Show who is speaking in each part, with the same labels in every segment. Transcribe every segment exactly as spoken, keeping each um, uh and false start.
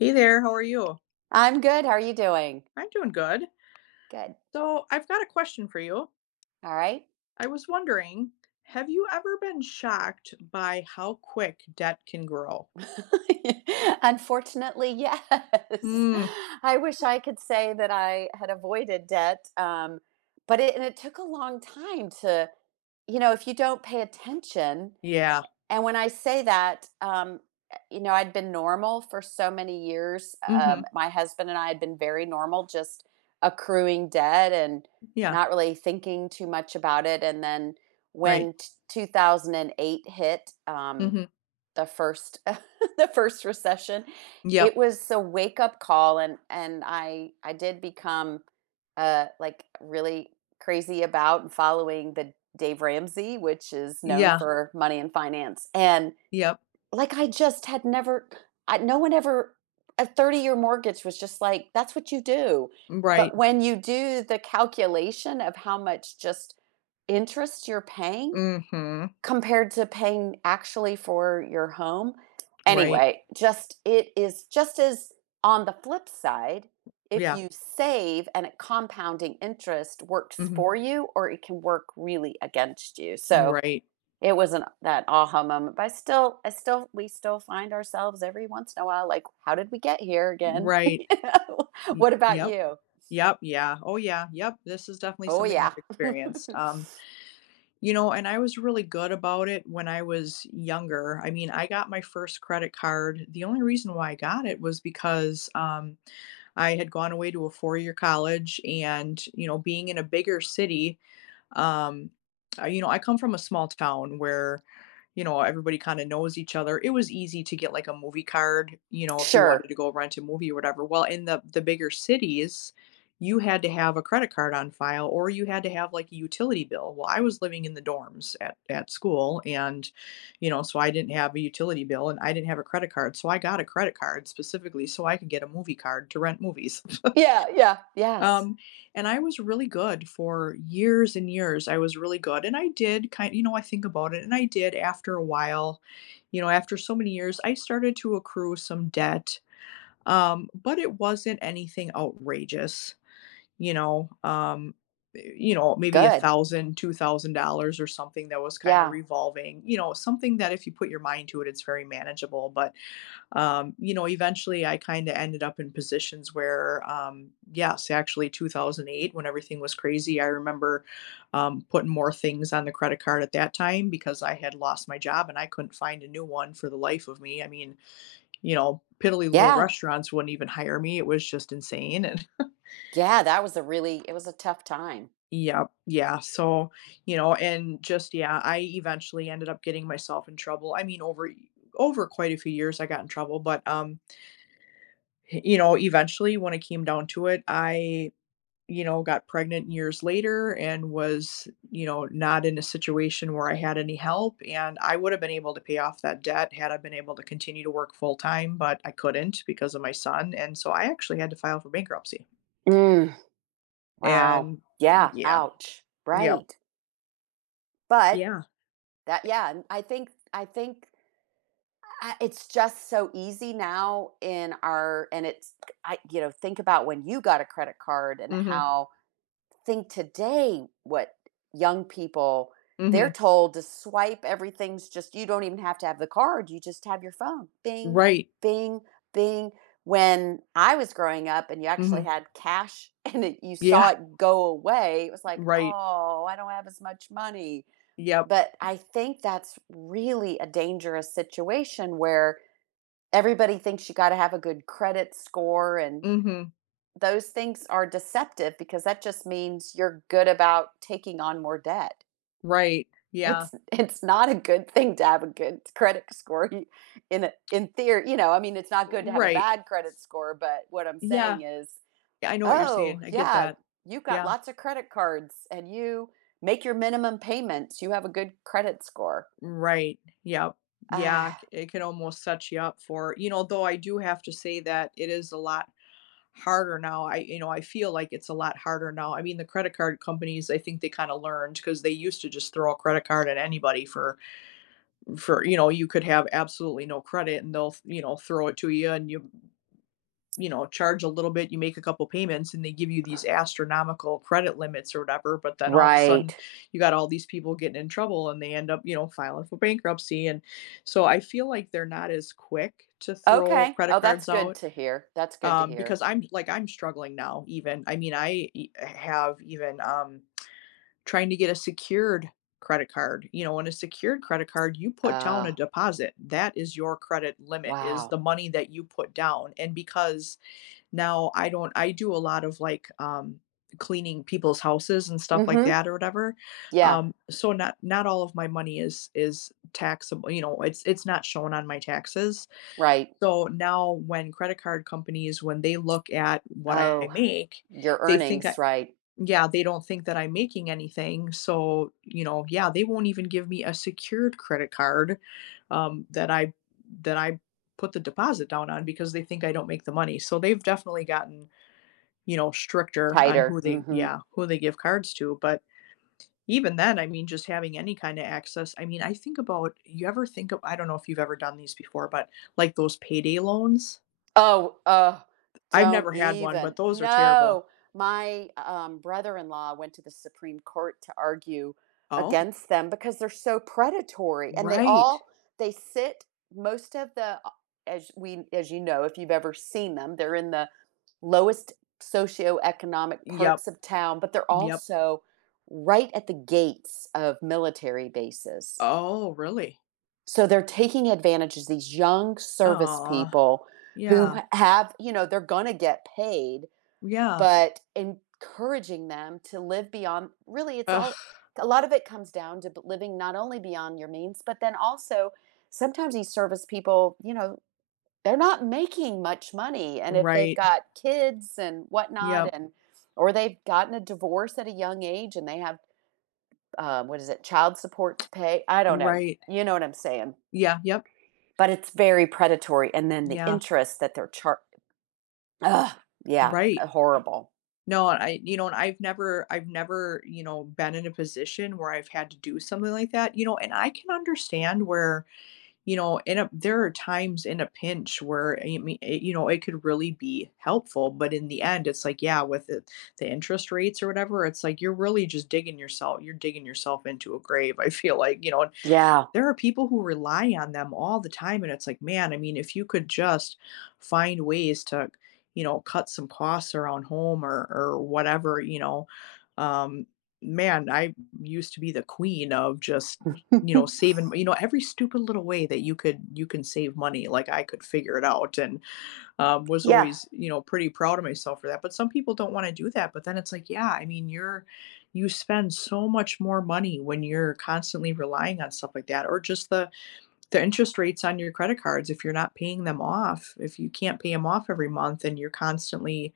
Speaker 1: Hey there, how are you?
Speaker 2: I'm good, how are you doing?
Speaker 1: I'm doing good.
Speaker 2: Good.
Speaker 1: So, I've got a question for you.
Speaker 2: Alright.
Speaker 1: I was wondering, have you ever been shocked by how quick debt can grow?
Speaker 2: Unfortunately, yes.
Speaker 1: Mm.
Speaker 2: I wish
Speaker 1: Hmm.
Speaker 2: I could say that I had avoided debt, um, but it and it took a long time to, you know, if you don't pay attention,
Speaker 1: Yeah.
Speaker 2: a and when I say that, um, eh you know, I'd been normal for so many years, u um,
Speaker 1: Mhm.
Speaker 2: my husband and I had been very normal, just accruing debt and
Speaker 1: Yeah.
Speaker 2: not really thinking too much about it, and then when
Speaker 1: Right.
Speaker 2: t two thousand and eight hit, um,
Speaker 1: Mhm.
Speaker 2: the first the first recession, it
Speaker 1: Yep.
Speaker 2: was a wake-up call, and and I I did become, uh, like, really crazy about following the Dave Ramsey, which is known
Speaker 1: Yeah.
Speaker 2: for money and finance, and,
Speaker 1: Yep.
Speaker 2: like, I just had never c I no one ever a thirty-year mortgage was just like, that's what you do,
Speaker 1: Mm, right.
Speaker 2: but when you do the calculation of how much just interest you're paying
Speaker 1: Mhm.
Speaker 2: compared to paying actually for your home.
Speaker 1: Right.
Speaker 2: Anyway, just it is just as on the flip side, if
Speaker 1: Yeah.
Speaker 2: you save and a compounding interest works
Speaker 1: Mhm.
Speaker 2: for you or it can work really against you,
Speaker 1: You
Speaker 2: so,
Speaker 1: right.
Speaker 2: it wasn't that a-ha moment, but I still I still we still find ourselves every once in a while, like, "How did we get here again?"
Speaker 1: Right. Y
Speaker 2: What about
Speaker 1: yep.
Speaker 2: you?
Speaker 1: Yep, yeah, oh, yeah, yep, this is definitely
Speaker 2: Oh,
Speaker 1: something I've
Speaker 2: yeah.
Speaker 1: experienced. Um, you know, and I was really good about it when I was younger. I mean, I got my first credit card the only reason why I got it was because, um, I had gone away to a four-year college, and, you know, being in a bigger city, um, uh, you know, I come from a small town where, you know, everybody kinda knows each other. It was easy to get, like, a movie card, you know, if you
Speaker 2: Sure.
Speaker 1: wanted to go rent a movie or whatever. Well, in the the bigger cities, you had to have a credit card on file, or you had to have, like, a utility bill. Well, I was living in the dorms at that school, and, you know, so I didn't have a utility bill, and I didn't have a credit card, so, I got a credit card, specifically, so I could get a movie card to rent movies.
Speaker 2: Yeah, yeah, yes.
Speaker 1: Um, and I was really good for years and years, I was really good, and I did ki you know, I think about it, and I did after a while, you know, after so many years, I started to accrue some debt, um, but it wasn't anything outrageous, you know, um, eh eh you know, maybe a
Speaker 2: Good.
Speaker 1: thousand, two thousand dollars, or something that was kinda
Speaker 2: Yeah.
Speaker 1: revolving, you know? Something that if you put your mind to it, it's very manageable, but, um, you know, eventually, I kinda ended up in positions where, um yes, actually, two thousand eight when everything was crazy, I remember, um, putting more things on the credit card at that time because I had lost my job, and I couldn't find a new one for the life of me. I mean, you know, piddly little
Speaker 2: Yeah.
Speaker 1: restaurants wouldn't even hire me, it was just insane, and
Speaker 2: Yeah, that was a really it was a tough time.
Speaker 1: Yep. Yeah, so, you know, and just yeah, I eventually ended up getting myself in trouble, I mean, over y over quite a few years, I got in trouble, but, um h you know, eventually, when it came down to it, I, you know, got pregnant years later and was, you know, not in a situation where I had any help, and I would have been able to pay off that debt had I been able to continue to work full time, but I couldn't because of my son, and so I actually had to file for bankruptcy.
Speaker 2: Mm. Wow.
Speaker 1: And
Speaker 2: Yeah,
Speaker 1: yeah.
Speaker 2: ouch.
Speaker 1: Yep.
Speaker 2: Right. But
Speaker 1: Yeah.
Speaker 2: that, yeah, and I think I think, uh, it's just so easy now in our and it's I you know, think about when you got a credit card and
Speaker 1: Mhm.
Speaker 2: how think today what young people they're
Speaker 1: Mhm.
Speaker 2: told to swipe, everything's just you don't even have to have the card, you just have your phone, "Bing,
Speaker 1: Right.
Speaker 2: bing, bing." When I was growing up and you actually
Speaker 1: Mhm.
Speaker 2: had cash, and you saw
Speaker 1: Yeah.
Speaker 2: it go away, it was like,
Speaker 1: Right.
Speaker 2: "Oh, I don't have as much money."
Speaker 1: Yep.
Speaker 2: But I think that's really a dangerous situation where everybody thinks you gotta have a good credit score and
Speaker 1: Mhm.
Speaker 2: those things are deceptive because that just means you're good about taking on more debt.
Speaker 1: Right. Yeah.
Speaker 2: It's it's not a good thing to have a good credit score in in theor you know, I mean, it's not good to have a
Speaker 1: Right.
Speaker 2: bad credit score, but what I'm
Speaker 1: Yeah.
Speaker 2: saying is,
Speaker 1: I know what you're
Speaker 2: "Oh,
Speaker 1: saying, I get
Speaker 2: yeah.
Speaker 1: that.
Speaker 2: You've got
Speaker 1: Yeah.
Speaker 2: lots of credit cards, and you make your minimum payments. You have a good credit score."
Speaker 1: Right. Yep. Yeah, i
Speaker 2: Ah.
Speaker 1: it could almost set ya up for you know, though I do have to say that it is a lot harder now, I you know, I feel like it's a lot harder now, I mean, the credit card companies, I think they kinda learned 'cause they used to just throw a credit card at anybody for for, you know, you could have absolutely no credit, and they'll, you know, throw it to ya, and you you know, charge a little bit, you make a couple payments, and they give you these astronomical credit limits or whatever, but then all of a sudden,
Speaker 2: Right.
Speaker 1: you got all these people getting in trouble, and they end up, you know, filing for bankruptcy, and, so, I feel like they're not as quick to throw
Speaker 2: Okay. Oh,
Speaker 1: credit
Speaker 2: that's
Speaker 1: cards
Speaker 2: good
Speaker 1: out.
Speaker 2: to hear. That's good to
Speaker 1: Um,
Speaker 2: hear.
Speaker 1: because I'm like, I'm struggling now even. I mean, I h have even, um, trying to get a secured credit card, you know, on a secured credit card, you put down a
Speaker 2: Oh.
Speaker 1: deposit. That is your credit limit, is the
Speaker 2: Wow.
Speaker 1: money that you put down. And because now I don't I do a lot of, like, um, cleaning people's houses and stuff like
Speaker 2: Mhm.
Speaker 1: that or whatever,
Speaker 2: Yeah.
Speaker 1: um, so, not not all of my money is is taxable, you know, it's it's not shown on my taxes,
Speaker 2: Right.
Speaker 1: so now when credit card companies, when they look at what I
Speaker 2: Oh.
Speaker 1: make,
Speaker 2: Your
Speaker 1: they think
Speaker 2: earnings,
Speaker 1: I
Speaker 2: right.
Speaker 1: Yeah, they don't think that I'm making anything, so, you know, yeah, they won't even give me a secured credit card, um, that I that I put the deposit down on because they think I don't make the money. So they've definitely gotten, you know, stricter on
Speaker 2: Tighter.
Speaker 1: who they
Speaker 2: Mhm.
Speaker 1: Yeah, who they give cards to, but, even then, I mean, just having any kinda access, I mean, I think about you ever think of I don't know if you've ever done these before, but, like, those payday loans?
Speaker 2: Oh, uh,
Speaker 1: I've
Speaker 2: don't
Speaker 1: never had one, but
Speaker 2: even.
Speaker 1: those are terrible.
Speaker 2: No! My um, brother-in-law went to the Supreme Court to argue
Speaker 1: Oh?
Speaker 2: against them because they're so predatory. And they
Speaker 1: Right.
Speaker 2: all they sit most of the, uh, as we as you know, if you've ever seen them, they're in the lowest socioeconomic
Speaker 1: Yep.
Speaker 2: parts of town, but they're
Speaker 1: Yep.
Speaker 2: also right at the gates of military bases.
Speaker 1: Oh, really?
Speaker 2: So, they're taking advantage ag these young service
Speaker 1: Aw,
Speaker 2: people who
Speaker 1: yeah.
Speaker 2: h have you know, they're gonna get paid,
Speaker 1: Yeah.
Speaker 2: but encouraging them to live beyond really it's
Speaker 1: Ugh.
Speaker 2: all c a lot of it comes down to b living not only beyond your means, but then also, sometimes these service people, you know they're not making much money and if they've
Speaker 1: Right.
Speaker 2: got kids and whatnot
Speaker 1: Yep.
Speaker 2: and or they've gotten a divorce at a young age and they have, uh, what is it, child support to pay I don't know.
Speaker 1: Right.
Speaker 2: You know what I'm saying.
Speaker 1: Yeah, yep.
Speaker 2: But it's very predatory and then the
Speaker 1: Yeah.
Speaker 2: interest that they're char ugh, yeah,
Speaker 1: Right.
Speaker 2: uh horrible.
Speaker 1: No, I you know, and I've never I've never, you know, been in a position where I've had to do something like that, you know, and I can understand where, you know, in a there are times, in a pinch, where, a y me a you know, it could really be helpful. But in the end, it's like, yeah, with the the interest rates or whatever, it's like, you're really just digging yoursel you're digging yourself into a grave, I feel like, you know.
Speaker 2: Yeah.
Speaker 1: There are people who rely on them all the time, and it's like, Man, I mean, if you could just find ways to, you know, cut some costs around home or or whatever, you know. Um, man, I used to be the queen of just, y you know, saving you know, every stupid little way that you could you can save money, like, I could figure it out and, um, was
Speaker 2: Yeah.
Speaker 1: always, you know, pretty proud of myself for that. But some people don't wanna do that, but then it's like, Yeah, I mean, you're you spend so much more money when you're constantly relying on stuff like that or just the the interest rates on your credit cards if you're not paying them off if you can't pay 'em off every month and you're constantly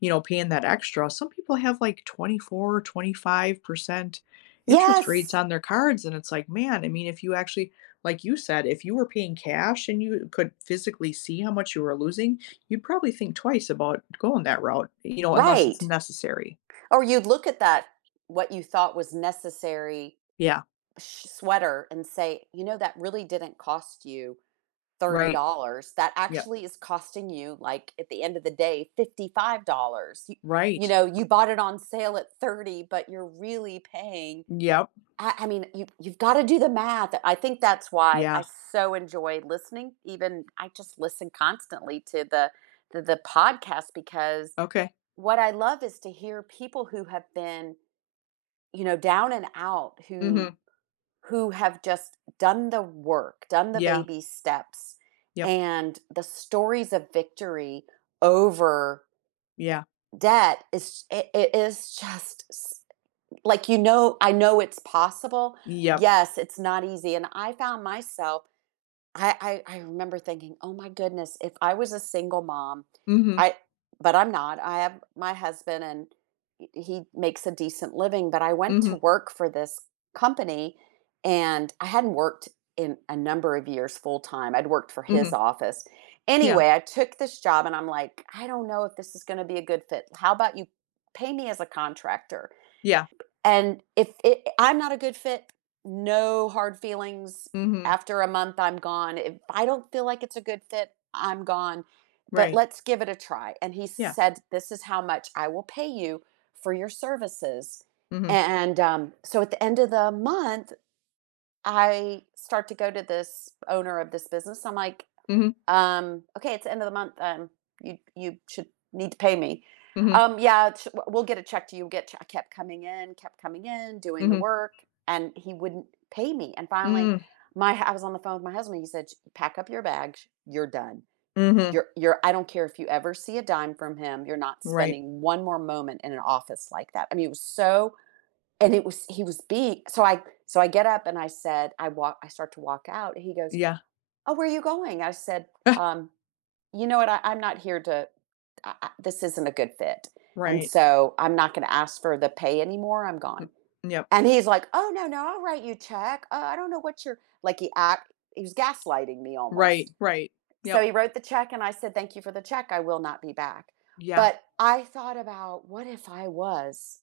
Speaker 1: you know, paying that extra. Some people have, like, twenty-four, twenty five percent interest rates
Speaker 2: Yes.
Speaker 1: on their cards, and it's like, Man, I mean, if you actually, like you said, if you were paying cash and you could physically see how much you were losing, you'd probably think twice about going that route, you know, unless it's
Speaker 2: Right
Speaker 1: necessary.
Speaker 2: or you'd look at that, what you thought was necessary,
Speaker 1: Yeah.
Speaker 2: sh sweater and say, "You know, that really didn't cost you thirty
Speaker 1: Right.
Speaker 2: dollars. That
Speaker 1: Yep.
Speaker 2: actually is costing you, like, at the end of the day, fifty-five dollars, y
Speaker 1: Right.
Speaker 2: you know,
Speaker 1: R
Speaker 2: you bought it on sale at thirty dollars, but you're really paying"
Speaker 1: Yep.
Speaker 2: I I mean, you you've gotta do the math, I think that's why I
Speaker 1: Yeah.
Speaker 2: so enjoy listening, even, I just listen constantly to the th the podcast because
Speaker 1: Okay.
Speaker 2: what I love is to hear people who have been, you know, down and out, who
Speaker 1: Mhm.
Speaker 2: who have just done the work, done the
Speaker 1: Yeah.
Speaker 2: baby steps,
Speaker 1: Yep.
Speaker 2: and the stories of victory over
Speaker 1: Yeah.
Speaker 2: debt ish i i is just s like, you know I know it's possible.
Speaker 1: Yep.
Speaker 2: Yes, it's not easy- and I found myself I I I remember thinking, "Oh my goodness, if I was a single mom,
Speaker 1: Mhm.
Speaker 2: I" but I'm not, I have my husband and e he makes a decent living But I went to
Speaker 1: Mhm.
Speaker 2: work for this company and I hadn't worked in a number of years full time. I'd worked for his
Speaker 1: Mhm.
Speaker 2: office.
Speaker 1: Yeah.
Speaker 2: Anyway, I took this job and I'm like, "I don't know if this is gonna be a good fit. How about you pay me as a contractor,
Speaker 1: Yeah.
Speaker 2: and if i I'm not a good fit, no hard feelings,
Speaker 1: Mhm.
Speaker 2: after a month, I'm gone. If I don't feel like it's a good fit, I'm gone, but
Speaker 1: Right.
Speaker 2: let's give it a try," and he
Speaker 1: Yeah.
Speaker 2: said, "This is how much I will pay you for your services,"
Speaker 1: Mhm.
Speaker 2: and, um So at the end of the month, I start to go to this owner of this business, I'm like,
Speaker 1: Mhm.
Speaker 2: "Um, okay, it's the end of the month, um, you you should need to pay me,"
Speaker 1: Mhm.
Speaker 2: "Um, yeah, sh we'll we'll get a check to you, get a check" I kept coming in, kept coming in, doing the
Speaker 1: Mhm.
Speaker 2: work, and he wouldn't pay me, and finally,
Speaker 1: Mm.
Speaker 2: my h I was on the phone with my husband, he said, "Ch pack up your bags, you're done.
Speaker 1: Mhm.
Speaker 2: You're you're I don't care if you ever see a dime from him, you're not
Speaker 1: Right.
Speaker 2: spending one more moment in an office like that," I mean, it was so and it was he was bei so, I so, I get up and I said I wal I start to walk out, and he goes,
Speaker 1: Yeah.
Speaker 2: "Oh, where are you going?" I said,
Speaker 1: Ah!
Speaker 2: um, "You know what, I I'm not here to I I This isn't a good fit, and
Speaker 1: Right.
Speaker 2: so I'm not gonna ask for the pay anymore, I'm gone,"
Speaker 1: M yep.
Speaker 2: and he's like, "Oh, no, no, I'll write you a check, uh, I don't know what your" like he act he was gaslighting me
Speaker 1: Right,
Speaker 2: almost.
Speaker 1: right.
Speaker 2: So,
Speaker 1: Yep.
Speaker 2: he wrote the check, and I said, "Thank you for the check, I will not be back,"
Speaker 1: Yeah.
Speaker 2: but I thought about what if I was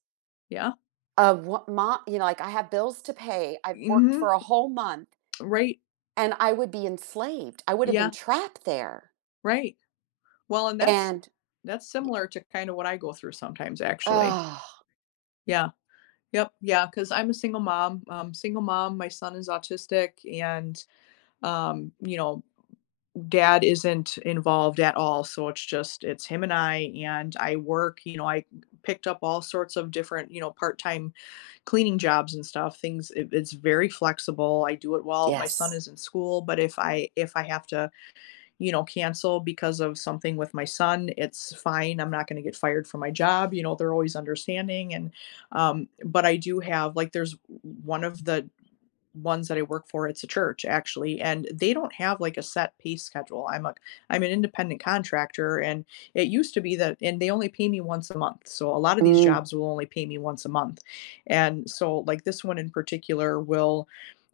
Speaker 1: Yeah.
Speaker 2: Of wha mo you know, like, I have bills to pay. I've worked
Speaker 1: Mhm.
Speaker 2: for a whole month
Speaker 1: Right.
Speaker 2: and I would be enslaved. I woulda been
Speaker 1: Yeah.
Speaker 2: trapped there.
Speaker 1: Right. Well, and that's
Speaker 2: And
Speaker 1: that's similar to kinda what I go through sometimes, actually. Yeah. Yep, yeah, 'cause I'm a single mom, um, single mom, my son is autistic, and, um, you know, dad isn't involved at all, so, it's just it's him and I, and I work, you know I picked up all sorts of different, you know, part time cleaning jobs and stuff, things i it's very flexible. I do it while my son
Speaker 2: Yes.
Speaker 1: is in school, but if I if I have to, you know, cancel because of something with my son, it's fine. I'm not gonna get fired from my job, you know, they're always understanding, and, um, but I do have like, there's o one of the ones that I work for, it's a church, actually- and they don't have, like, a set pay schedule, I'm a c I'm an independent contractor and, it used to be that and they only pay me once a month. So, a lotta these
Speaker 2: Mm.
Speaker 1: jobs will only pay me once a month, and so, like, this one in particular, will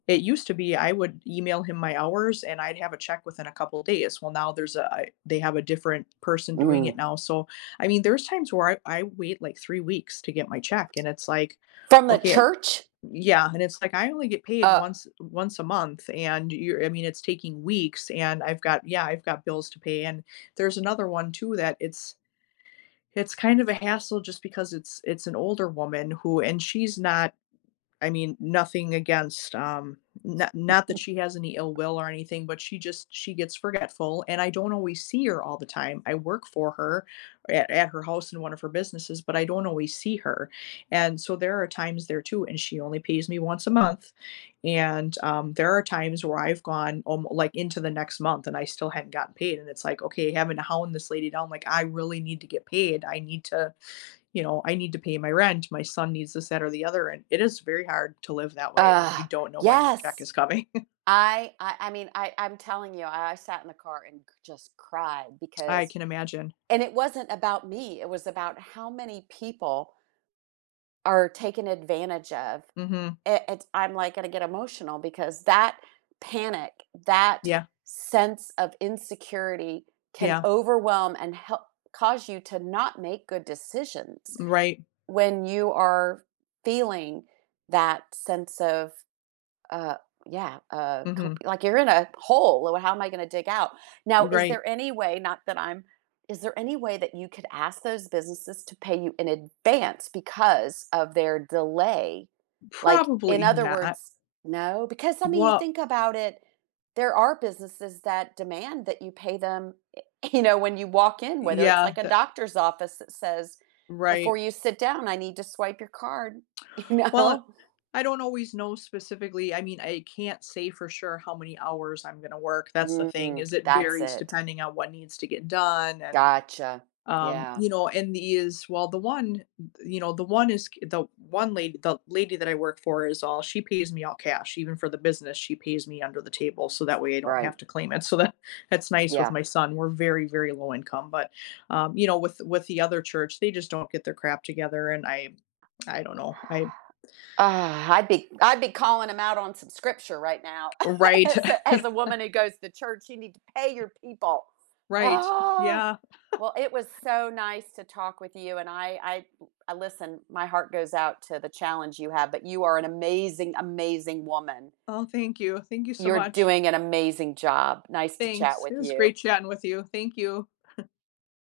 Speaker 1: it used to be, I would email him my hours, and I'd have a check within a couple days, well, now there's a I they have a different person doing it
Speaker 2: Mm.
Speaker 1: now, so, I mean, there's times where I I wait, like, three weeks to get my check, and it's like,
Speaker 2: From the
Speaker 1: "Okay"
Speaker 2: church?
Speaker 1: yeah, and it's like, "I only get paid
Speaker 2: Uh
Speaker 1: once once a month, and you're I mean, it's taking weeks, and I've got," Yeah "I've got bills to pay," and there's another one too that it's it's kind of a hassle just because it's it's an older woman who and she's not, I mean, nothing against, um, no not that she has any ill will or anything, but she just she gets forgetful, and I don't always see her all the time, I work for her at at her house and one of her businesses, but I don't always see her, and so there are times there too and she only pays me once a month, and, um, there are times where I've gone almo like, into the next month, and I still hadn't gotten paid, and it's like, "Okay," having to hound this lady down, like, "I really need to get paid. I need to, you know, I need to pay my rent. My son needs this, that, or the other," and it is very hard to live that way when you
Speaker 2: Ugh,
Speaker 1: don't know when your check
Speaker 2: yes!
Speaker 1: is coming.
Speaker 2: I I I mean, I I'm telling you, I I sat in the car and cr just cried
Speaker 1: I
Speaker 2: because
Speaker 1: can imagine.
Speaker 2: and it wasn't about me, it was about how many people are taken advantage of.
Speaker 1: Mhm.
Speaker 2: A it I'm, like, gonna get emotional because that panic, that
Speaker 1: Yeah.
Speaker 2: sense of insecurity can
Speaker 1: Yeah.
Speaker 2: overwhelm and hel cause you to not make good decisions
Speaker 1: M right.
Speaker 2: when you are feeling that sense of, uh, yeah, uh, com
Speaker 1: Mhm.
Speaker 2: like you're in a hole, "L how am I gonna dig out?" Now, is
Speaker 1: Right.
Speaker 2: there any way, not that I'm is there any way that you could ask those businesses to pay you in advance because of their delay, like, in
Speaker 1: Probably
Speaker 2: other
Speaker 1: not.
Speaker 2: words No? 'cause, I mean, you
Speaker 1: Well
Speaker 2: think about it, there are businesses that demand that you pay them, eh you know, when you walk in, whether it's
Speaker 1: Yeah,
Speaker 2: like a
Speaker 1: tha
Speaker 2: doctor's office that says, "Before
Speaker 1: Right.
Speaker 2: you sit down, I need to swipe your card," you
Speaker 1: Well,
Speaker 2: know?
Speaker 1: I don't always know specifically. I mean, I can't say for sure how many hours I'm gonna work, that's the thing,
Speaker 2: Mm,
Speaker 1: is it
Speaker 2: that's
Speaker 1: varies
Speaker 2: it.
Speaker 1: depending on what needs to get done, and,
Speaker 2: Gotcha,
Speaker 1: um,
Speaker 2: yeah.
Speaker 1: you know, and these well, the one, you know, the one is c the one lad the lady that I work for is all she pays me all cash; even for the business, she pays me under the table, so that way, I don't have
Speaker 2: Right.
Speaker 1: to claim it. So that that's nice with
Speaker 2: Yeah.
Speaker 1: my son- we're very, very low income but, um, you know, with with the other church, they just don't get their crap together, and I I don't know. I
Speaker 2: I'd be I'd be calling 'em out on some scripture right now,
Speaker 1: Right.
Speaker 2: s as the woman who goes to church, you need to pay your people.
Speaker 1: Right,
Speaker 2: Ah!
Speaker 1: yeah.
Speaker 2: Well, it was so nice to talk with you, and I I l listen, my heart goes out to the challenge you have, but you are an amazing, amazing woman.
Speaker 1: Oh, thank you, thank you so
Speaker 2: You're
Speaker 1: much.
Speaker 2: doing an amazing job, nice to chat
Speaker 1: Thanks,
Speaker 2: with
Speaker 1: it was
Speaker 2: you.
Speaker 1: great chatting with you, thank you.